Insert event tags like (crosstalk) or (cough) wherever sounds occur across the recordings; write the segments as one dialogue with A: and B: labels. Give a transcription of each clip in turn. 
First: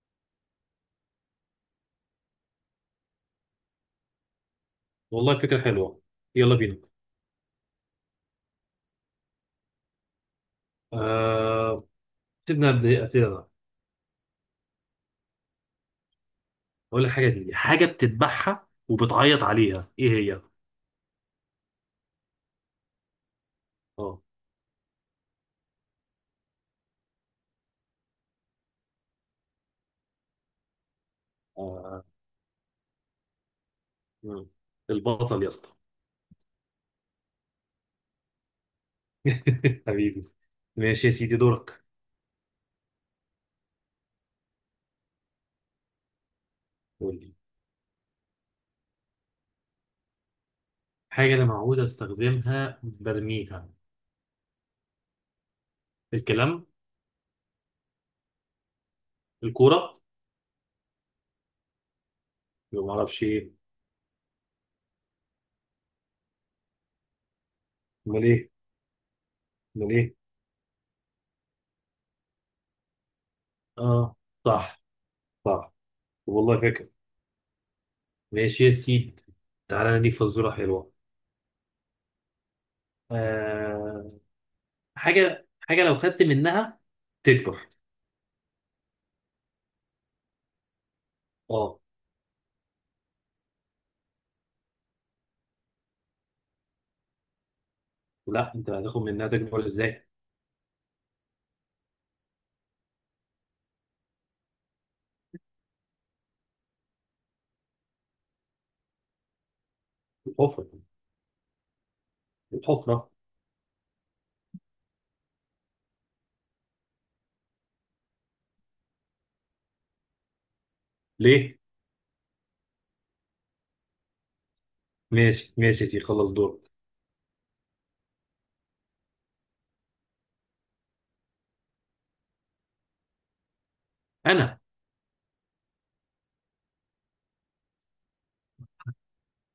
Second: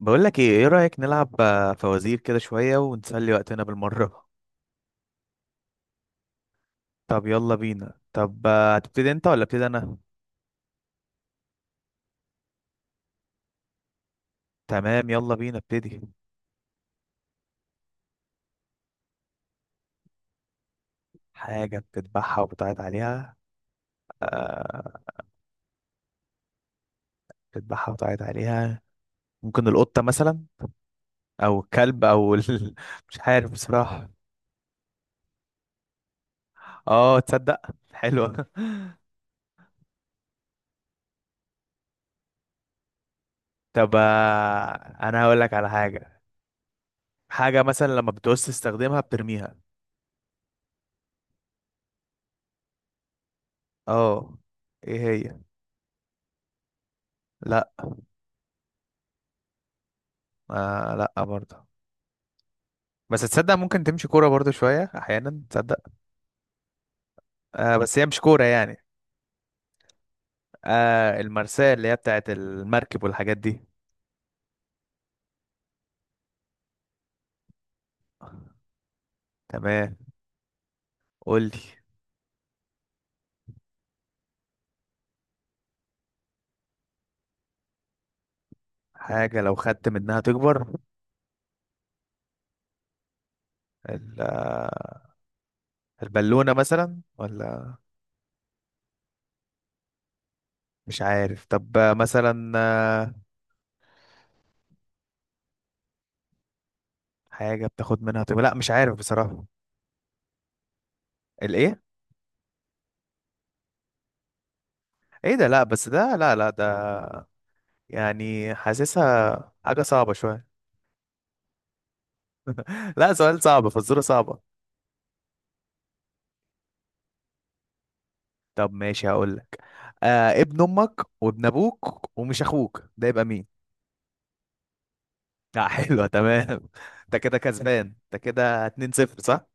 A: بقول لك ايه رأيك؟ نلعب فوازير كده شوية ونسلي وقتنا بالمرة.
B: والله فكرة حلوة. يلا بينا.
A: (laughs) طب يلا بينا. طب هتبتدي انت ولا ابتدي انا؟
B: آه... سيبنا ابتدي انا.
A: تمام، يلا بينا. ابتدي.
B: اقول لك حاجة، دي حاجة بتذبحها وبتعيط عليها، ايه هي؟
A: حاجة بتذبحها وبتعيط عليها؟
B: اه.
A: آه. بتذبحها وبتعيط عليها. ممكن القطة مثلا، او الكلب
B: آه،
A: او (laughs) مش عارف بصراحة.
B: مم. البصل يا اسطى.
A: اه، تصدق. حلوة. (laughs)
B: (laughs) حبيبي. ماشي يا سيدي، دورك.
A: طب انا هقول لك على حاجة.
B: قول لي.
A: حاجة مثلا لما بتعوز تستخدمها بترميها.
B: حاجة أنا معود أستخدمها برميها.
A: اه. ايه هي؟
B: الكلام.
A: لا.
B: الكورة.
A: آه لا، برضه.
B: ما
A: بس
B: أعرفش إيه.
A: تصدق ممكن تمشي كورة برضو شوية أحيانا، تصدق. آه، بس هي مش
B: أمال
A: كورة
B: إيه،
A: يعني.
B: أمال إيه.
A: آه، المرساة اللي هي بتاعت المركب والحاجات دي.
B: آه، صح، صح، والله فاكر. ماشي يا سيدي.
A: تمام.
B: تعالى نديك فزورة حلوة.
A: قولي.
B: آه حاجه حاجه لو خدت منها تكبر.
A: حاجة لو خدت منها تكبر.
B: اه.
A: ال- آه، البالونة مثلا ولا؟
B: لا، انت هتاخد منها تكبر ازاي؟
A: مش عارف. طب مثلا حاجة بتاخد منها تكبر. لا، مش عارف بصراحة.
B: الحفره.
A: الإيه؟
B: الحفره.
A: إيه ده؟ لا بس ده. لا لا، ده يعني حاسسها حاجة صعبة شوية.
B: ليه؟
A: (laughs) لا، سؤال صعب، فزورة صعبة.
B: ماشي ماشي يا سيدي، خلص دور.
A: طب ماشي، هقول لك. ابن امك وابن ابوك ومش اخوك، ده يبقى مين؟
B: انا.
A: (laughs) لا، حلوه. تمام. (laughs) انت كده كسبان، انت كده 2-0، صح.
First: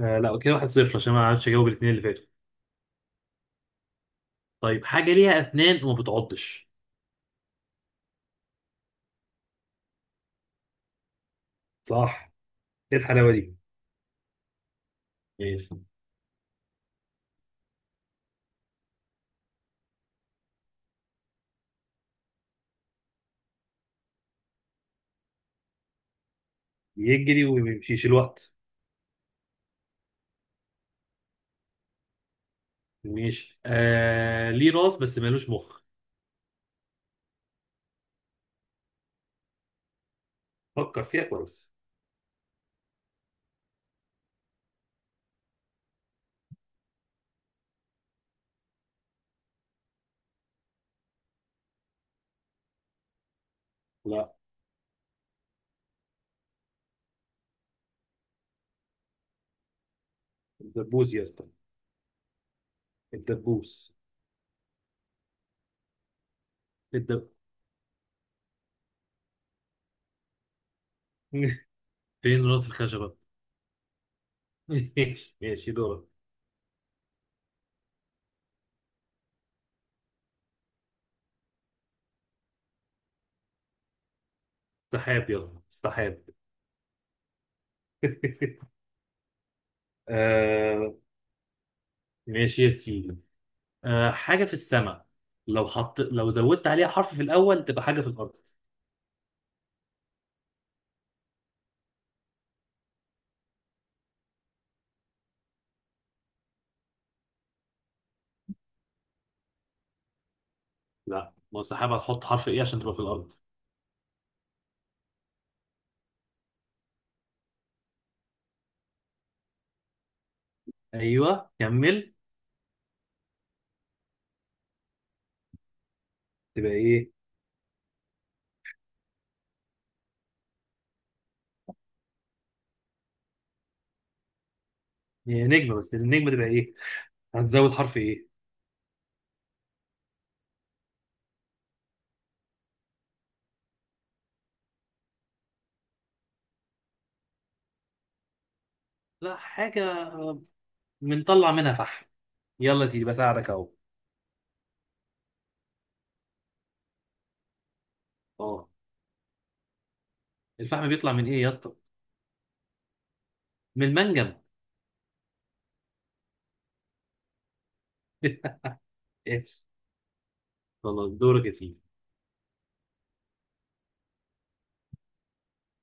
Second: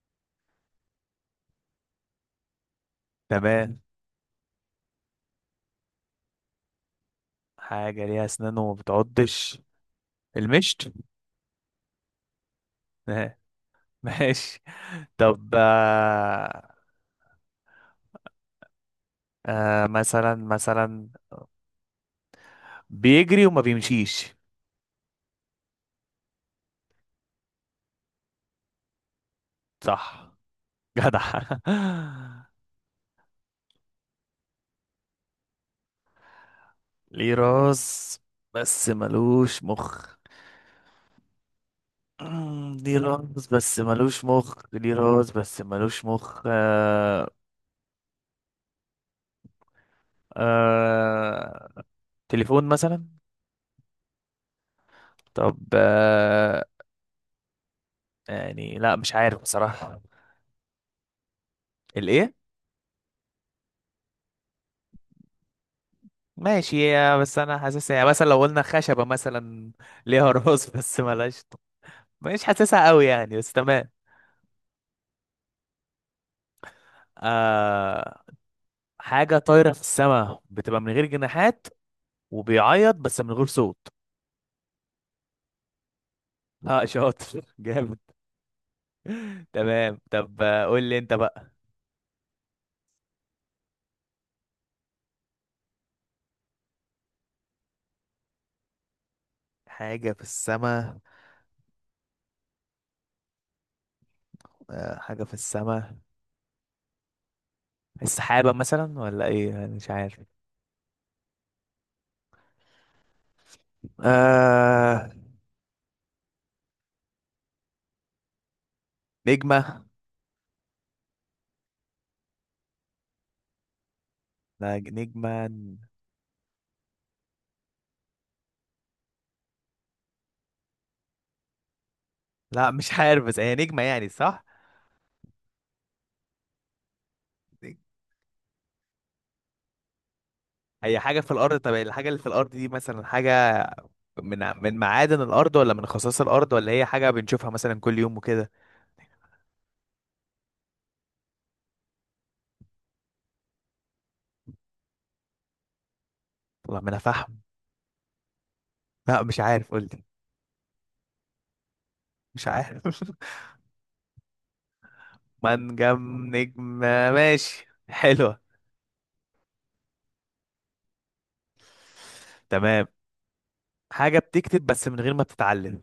B: لا، كده واحد صفر عشان ما عرفتش اجاوب الاثنين اللي فاتوا.
A: تمام.
B: طيب، حاجه ليها اسنان وما بتعضش.
A: حاجه ليها اسنان وما بتعضش. المشط.
B: صح. ايه الحلاوه
A: آه.
B: دي؟
A: ماشي. طب
B: ماشي.
A: مثلا بيجري وما بيمشيش.
B: يجري وما بيمشيش الوقت.
A: صح. جدع. (laughs)
B: ماشي. ليه راس بس مالوش مخ.
A: ليه راس بس ملوش مخ.
B: فكر فيها كويس.
A: ليه راس بس ملوش مخ، ليه راس بس ملوش مخ. آه تليفون مثلا.
B: لا.
A: طب يعني لا، مش عارف بصراحة.
B: الدبوس يا اسطى.
A: الايه؟
B: الدبوس.
A: ماشي
B: الدب.
A: بس انا حاسسها يعني، مثلا لو قلنا خشبة مثلا، ليها (laughs) راس بس ملهاش.
B: (laughs)
A: مش
B: فين راس
A: حاسسها قوي
B: الخشبه؟
A: يعني، بس تمام.
B: (laughs) ماشي ماشي، دورك.
A: آه، حاجة طايرة في السماء بتبقى من غير جناحات وبيعيط بس من غير صوت.
B: سحاب، يلا سحاب.
A: اه، شاطر. (laughs) جامد.
B: (laughs)
A: تمام. طب قول
B: آه.
A: لي انت بقى.
B: ماشي يا سيدي. حاجة في السماء، لو زودت عليها حرف في الأول تبقى حاجة في الأرض.
A: حاجة في السماء. حاجة في السماء. السحابة مثلا ولا ايه؟ أنا مش عارف.
B: لا. ما هو السحاب، هتحط حرف إيه عشان تبقى في الأرض؟
A: آه نجمة.
B: أيوه، كمل.
A: لا، نجمة.
B: تبقى إيه؟
A: لا مش عارف، بس هي نجمة يعني، صح.
B: هي نجمة، بس النجمة تبقى إيه؟ هتزود
A: نج-
B: حرف إيه؟
A: هي حاجة في الأرض. طب الحاجة اللي في الأرض دي مثلا حاجة من معادن الأرض، ولا من خصائص الأرض، ولا هي حاجة بنشوفها مثلا كل يوم وكده؟
B: لا. حاجة بنطلع منها فحم. يلا يا سيدي، بساعدك أهو.
A: والله ما أنا فاهم.
B: أه.
A: لا مش عارف، قلت.
B: الفحم بيطلع من إيه يا اسطى؟
A: مش عارف. (laughs)
B: من المنجم.
A: منجم، نجمة، ماشي، حلوة.
B: (laughs) ايش. خلاص، دورك يا سيدي.
A: تمام. حاجة بتكتب بس من غير ما بتتعلم.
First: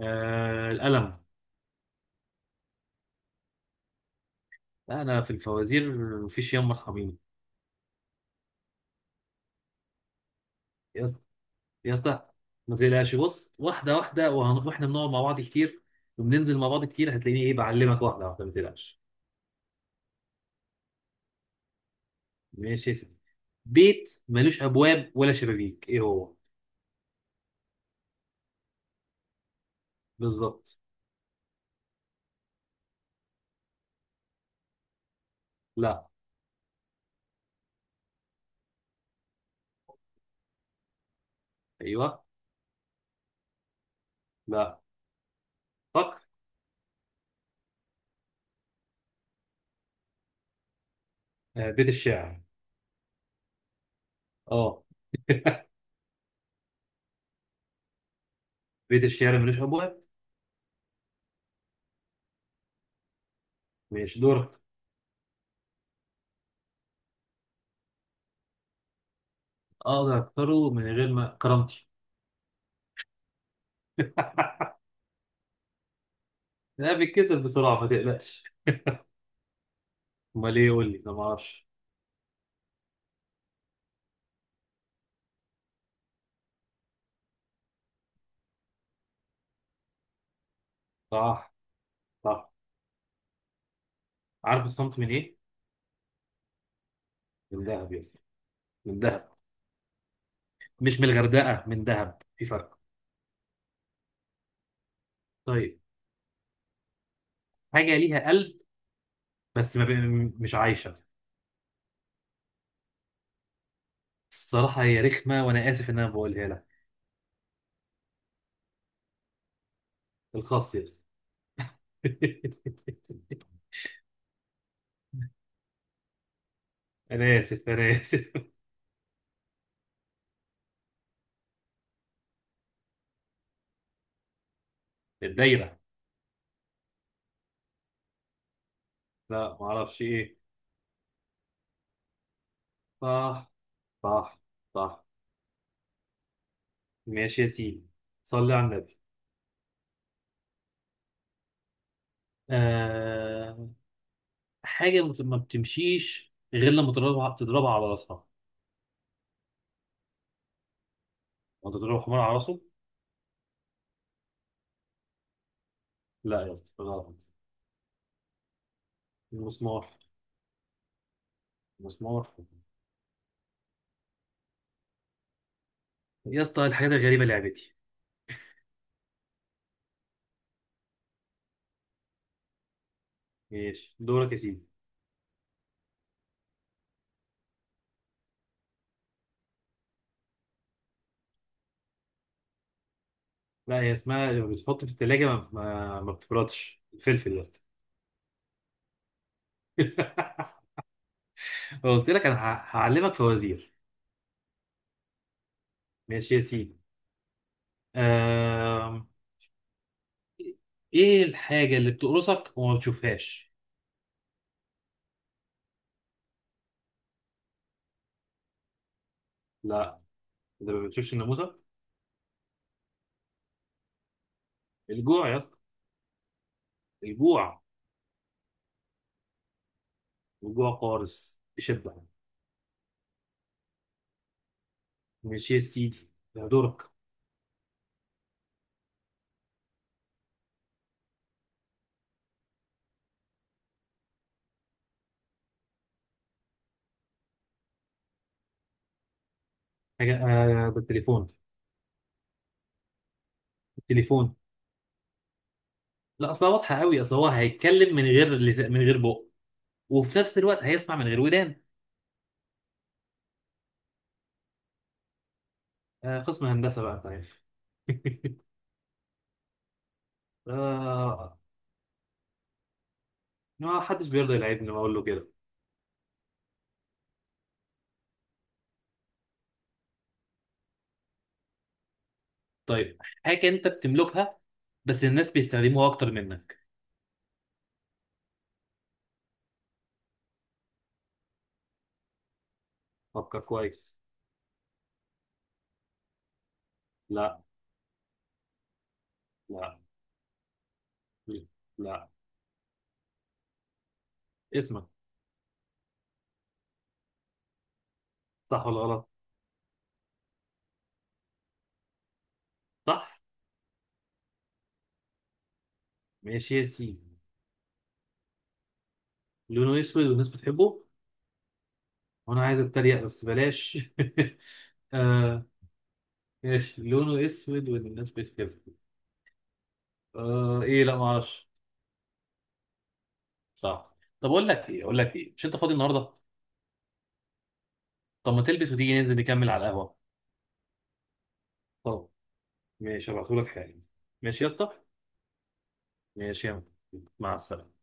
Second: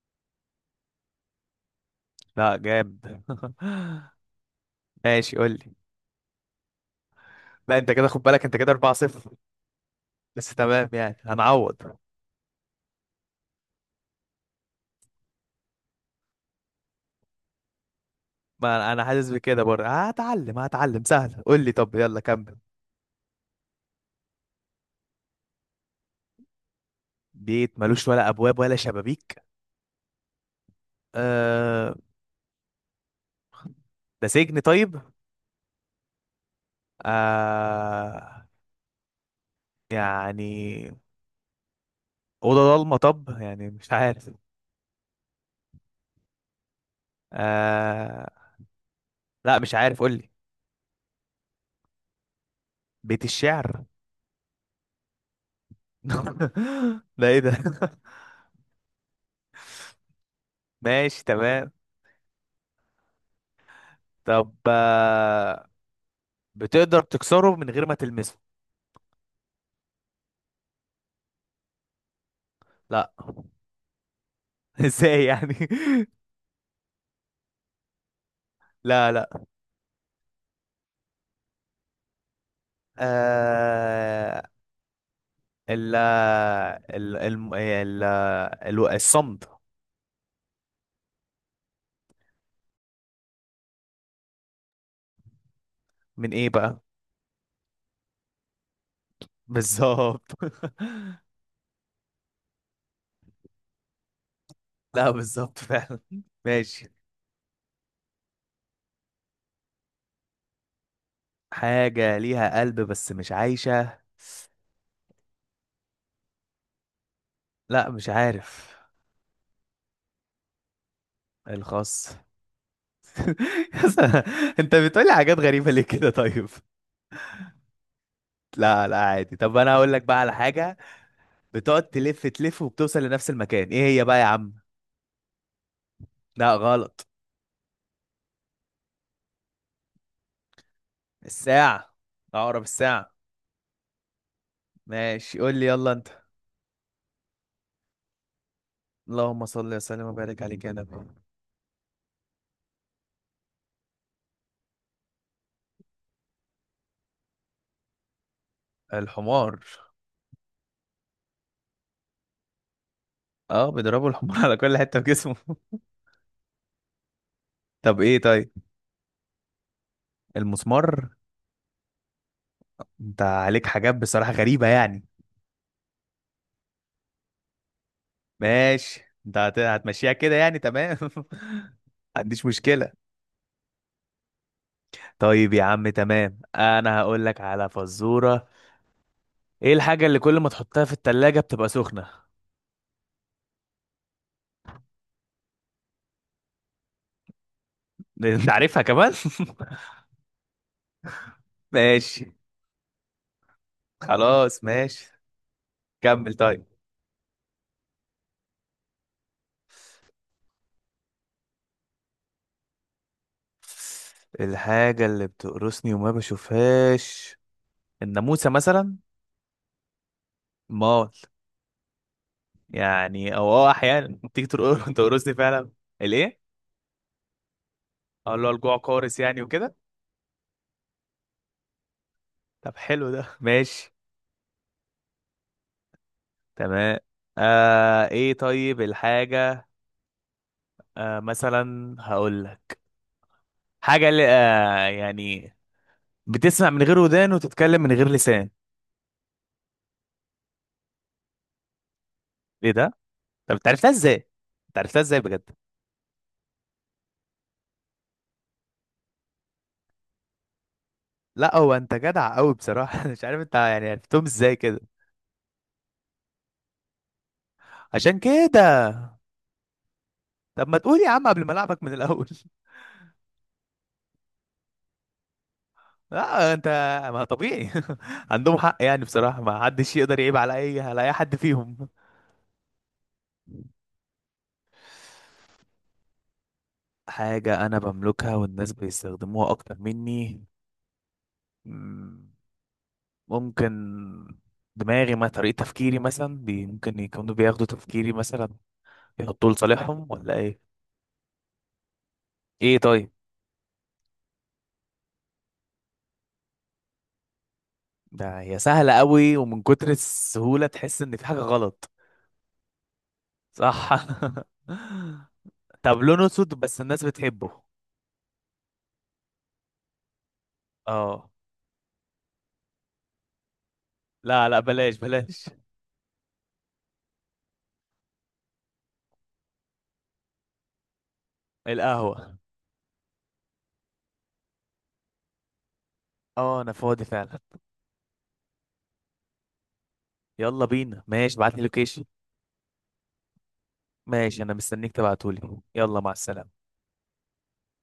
B: القلم.
A: لا جامد. (laughs)
B: لا، أنا في
A: ماشي، قول لي.
B: الفوازير. مفيش يوم مرحبين.
A: لا، انت كده خد بالك، انت كده 4-0. بس تمام
B: يا
A: يعني،
B: اسطى،
A: هنعوض.
B: يا اسطى، ما تقلقش، بص واحده واحده، واحنا بنقعد مع بعض كتير وبننزل مع بعض كتير، هتلاقيني ايه بعلمك واحده واحده، ما
A: ما انا
B: تقلقش.
A: أنا حاسس بكده برضه. هتعلم هتعلم، سهل. قول لي، طب يلا كمل.
B: ماشي يا سيدي. بيت ملوش ابواب ولا شبابيك، ايه هو؟
A: بيت ملوش ولا ابواب ولا شبابيك.
B: بالظبط.
A: آه. ده سجن، طيب.
B: لا.
A: آه. يعني
B: ايوه.
A: اوضه ضلمه، طب يعني مش عارف.
B: لا. فكر.
A: آه. لا مش عارف، قول لي.
B: بيت الشعر.
A: بيت الشعر.
B: اه. (laughs)
A: (laughs) ده ايه ده؟ (laughs)
B: بيت الشعر ملوش ابواب.
A: ماشي، تمام.
B: ماشي،
A: طب
B: دورك.
A: بتقدر تكسره من غير ما تلمسه.
B: اقدر اكسره من غير ما كرامتي.
A: لا.
B: (laughs)
A: (laughs) ازاي يعني؟ (laughs)
B: لا بيتكسر بسرعه، ما تقلقش.
A: لا لا.
B: امال ايه، قول لي، انا ما اعرفش.
A: آه... ال ال الم- ال ال الصمد.
B: صح، صح. عارف الصمت من ايه؟
A: من ايه بقى؟
B: من ذهب يا اسطى. من ذهب.
A: بالظبط.
B: مش من الغردقة، من دهب في فرق.
A: (laughs) لا، بالظبط
B: طيب.
A: فعلا. ماشي.
B: حاجة ليها قلب بس ما بي... مش عايشة.
A: حاجة ليها قلب بس مش عايشة.
B: الصراحة هي رخمة، وأنا آسف إن أنا بقولها لك.
A: لا، مش عارف.
B: الخاص يا اسطى.
A: الخاص. (laughs)
B: (laughs)
A: يا، انت بتقولي حاجات غريبة ليه كده؟ طيب،
B: أنا آسف، أنا آسف.
A: لا لا عادي. طب انا هقول لك بقى على حاجة. بتقعد تلف تلف وبتوصل لنفس المكان، ايه هي بقى يا عم؟
B: الدايرة.
A: لا غلط.
B: لا معرفش إيه.
A: الساعة. عقرب الساعة.
B: صح، صح، صح.
A: ماشي، قول لي يلا انت.
B: ماشي يا سيدي. صلي على النبي.
A: اللهم صل وسلم وبارك عليك يا نبي.
B: آه... حاجة ما بتمشيش غير لما تضربها تضربها على راسها.
A: الحمار.
B: وأنت تضرب حمار على راسه؟
A: اه، بيضربوا الحمار (laughs) على كل حتة في جسمه.
B: لا يا اسطى، غلط.
A: طب ايه طيب؟
B: المسمار.
A: المسمار.
B: المسمار.
A: انت عليك حاجات بصراحة غريبة يعني.
B: يا اسطى، الحاجات الغريبة لعبتي.
A: ماشي، انت هتمشيها كده يعني، تمام. (laughs) عنديش مشكلة.
B: ماشي، دورك يا سيدي.
A: طيب يا عم تمام، انا هقول لك على فزورة. ايه الحاجة اللي كل ما تحطها في التلاجة بتبقى سخنة؟ (laughs)
B: لا، هي اسمها لما بتحط في التلاجة ما بتبردش، الفلفل يا اسطى.
A: انت عارفها كمان؟
B: (laughs)
A: (laughs)
B: قلت لك
A: ماشي.
B: انا هعلمك فوازير.
A: خلاص ماشي، كمل
B: ماشي يا
A: طيب.
B: سيدي. آم... ايه الحاجة اللي بتقرصك وما بتشوفهاش؟
A: الحاجة اللي بتقرصني وما بشوفهاش. الناموسة مثلا.
B: لا، ده ما
A: مال.
B: بتشوفش الناموسة.
A: يعني او احيانا تيجي (laughs)
B: الجوع
A: تقرصني
B: يا اسطى.
A: فعلا. الايه؟
B: الجوع.
A: اقول له الجوع قارس، يعني وكده.
B: الجوع قارص بشدة.
A: طب حلو ده. (laughs) ماشي،
B: ماشي يا سيدي. ده دورك.
A: تمام. ايه طيب الحاجة، مثلا هقول لك حاجة اللي يعني بتسمع من غير ودان وتتكلم من غير لسان.
B: حاجة، بالتليفون.
A: ايه ده؟ طب انت عرفتها ازاي؟
B: التليفون.
A: انت عرفتها ازاي بجد؟
B: لا اصلا واضحة قوي، اصلا هو هيتكلم من غير لسان، من غير بق، وفي نفس الوقت هيسمع من غير
A: لا
B: ودان.
A: هو انت جدع قوي بصراحة. (laughs) مش عارف انت يعني عرفتهم ازاي كده.
B: قسم هندسة بقى، طيب.
A: عشان
B: (laughs)
A: كده. طب ما تقول يا عم
B: آه.
A: قبل ما العبك من الاول. (laughs)
B: ما حدش بيرضى يلعبني، بقول له كده.
A: لا انت. ما طبيعي. (laughs) عندهم حق يعني بصراحه، ما حدش يقدر يعيب على اي حد فيهم.
B: طيب، حاجة أنت بتملكها بس الناس بيستخدموها أكتر منك.
A: حاجه انا بملكها والناس بيستخدموها اكتر مني. مم،
B: فكر
A: ممكن
B: كويس.
A: دماغي، ما طريقه تفكيري مثلا بي، ممكن يكونوا
B: لا.
A: بياخدوا تفكيري مثلا يحطوه
B: لا.
A: لصالحهم، ولا ايه؟
B: لا.
A: ايه طيب.
B: اسمك.
A: ده هي
B: صح ولا
A: سهله
B: غلط؟
A: قوي ومن كتر السهوله تحس ان في حاجه غلط.
B: صح.
A: صح. (laughs) طب لونه
B: ماشي
A: اسود
B: يا
A: بس الناس
B: سيدي.
A: بتحبه.
B: لونه أسود والناس بتحبه.
A: اه.
B: وأنا عايز أتريق بس بلاش. (laughs)
A: لا لا، بلاش
B: آه
A: بلاش.
B: ماشي، لونه أسود والناس بتحبه. إيه، لا معرفش.
A: القهوة.
B: صح. طب أقول لك إيه، أقول لك إيه، مش أنت فاضي النهاردة؟
A: اه، انا فاضي فعلا.
B: طب ما تلبس وتيجي ننزل نكمل على القهوة.
A: يلا بينا، ماشي، ابعت لي لوكيشن.
B: اه. ماشي، هبعتهولك حالا.
A: (laughs) ماشي،
B: ماشي يا
A: انا
B: اسطى.
A: مستنيك تبعتولي، يلا مع
B: ماشي يا
A: السلامة.
B: عم. مع السلامة.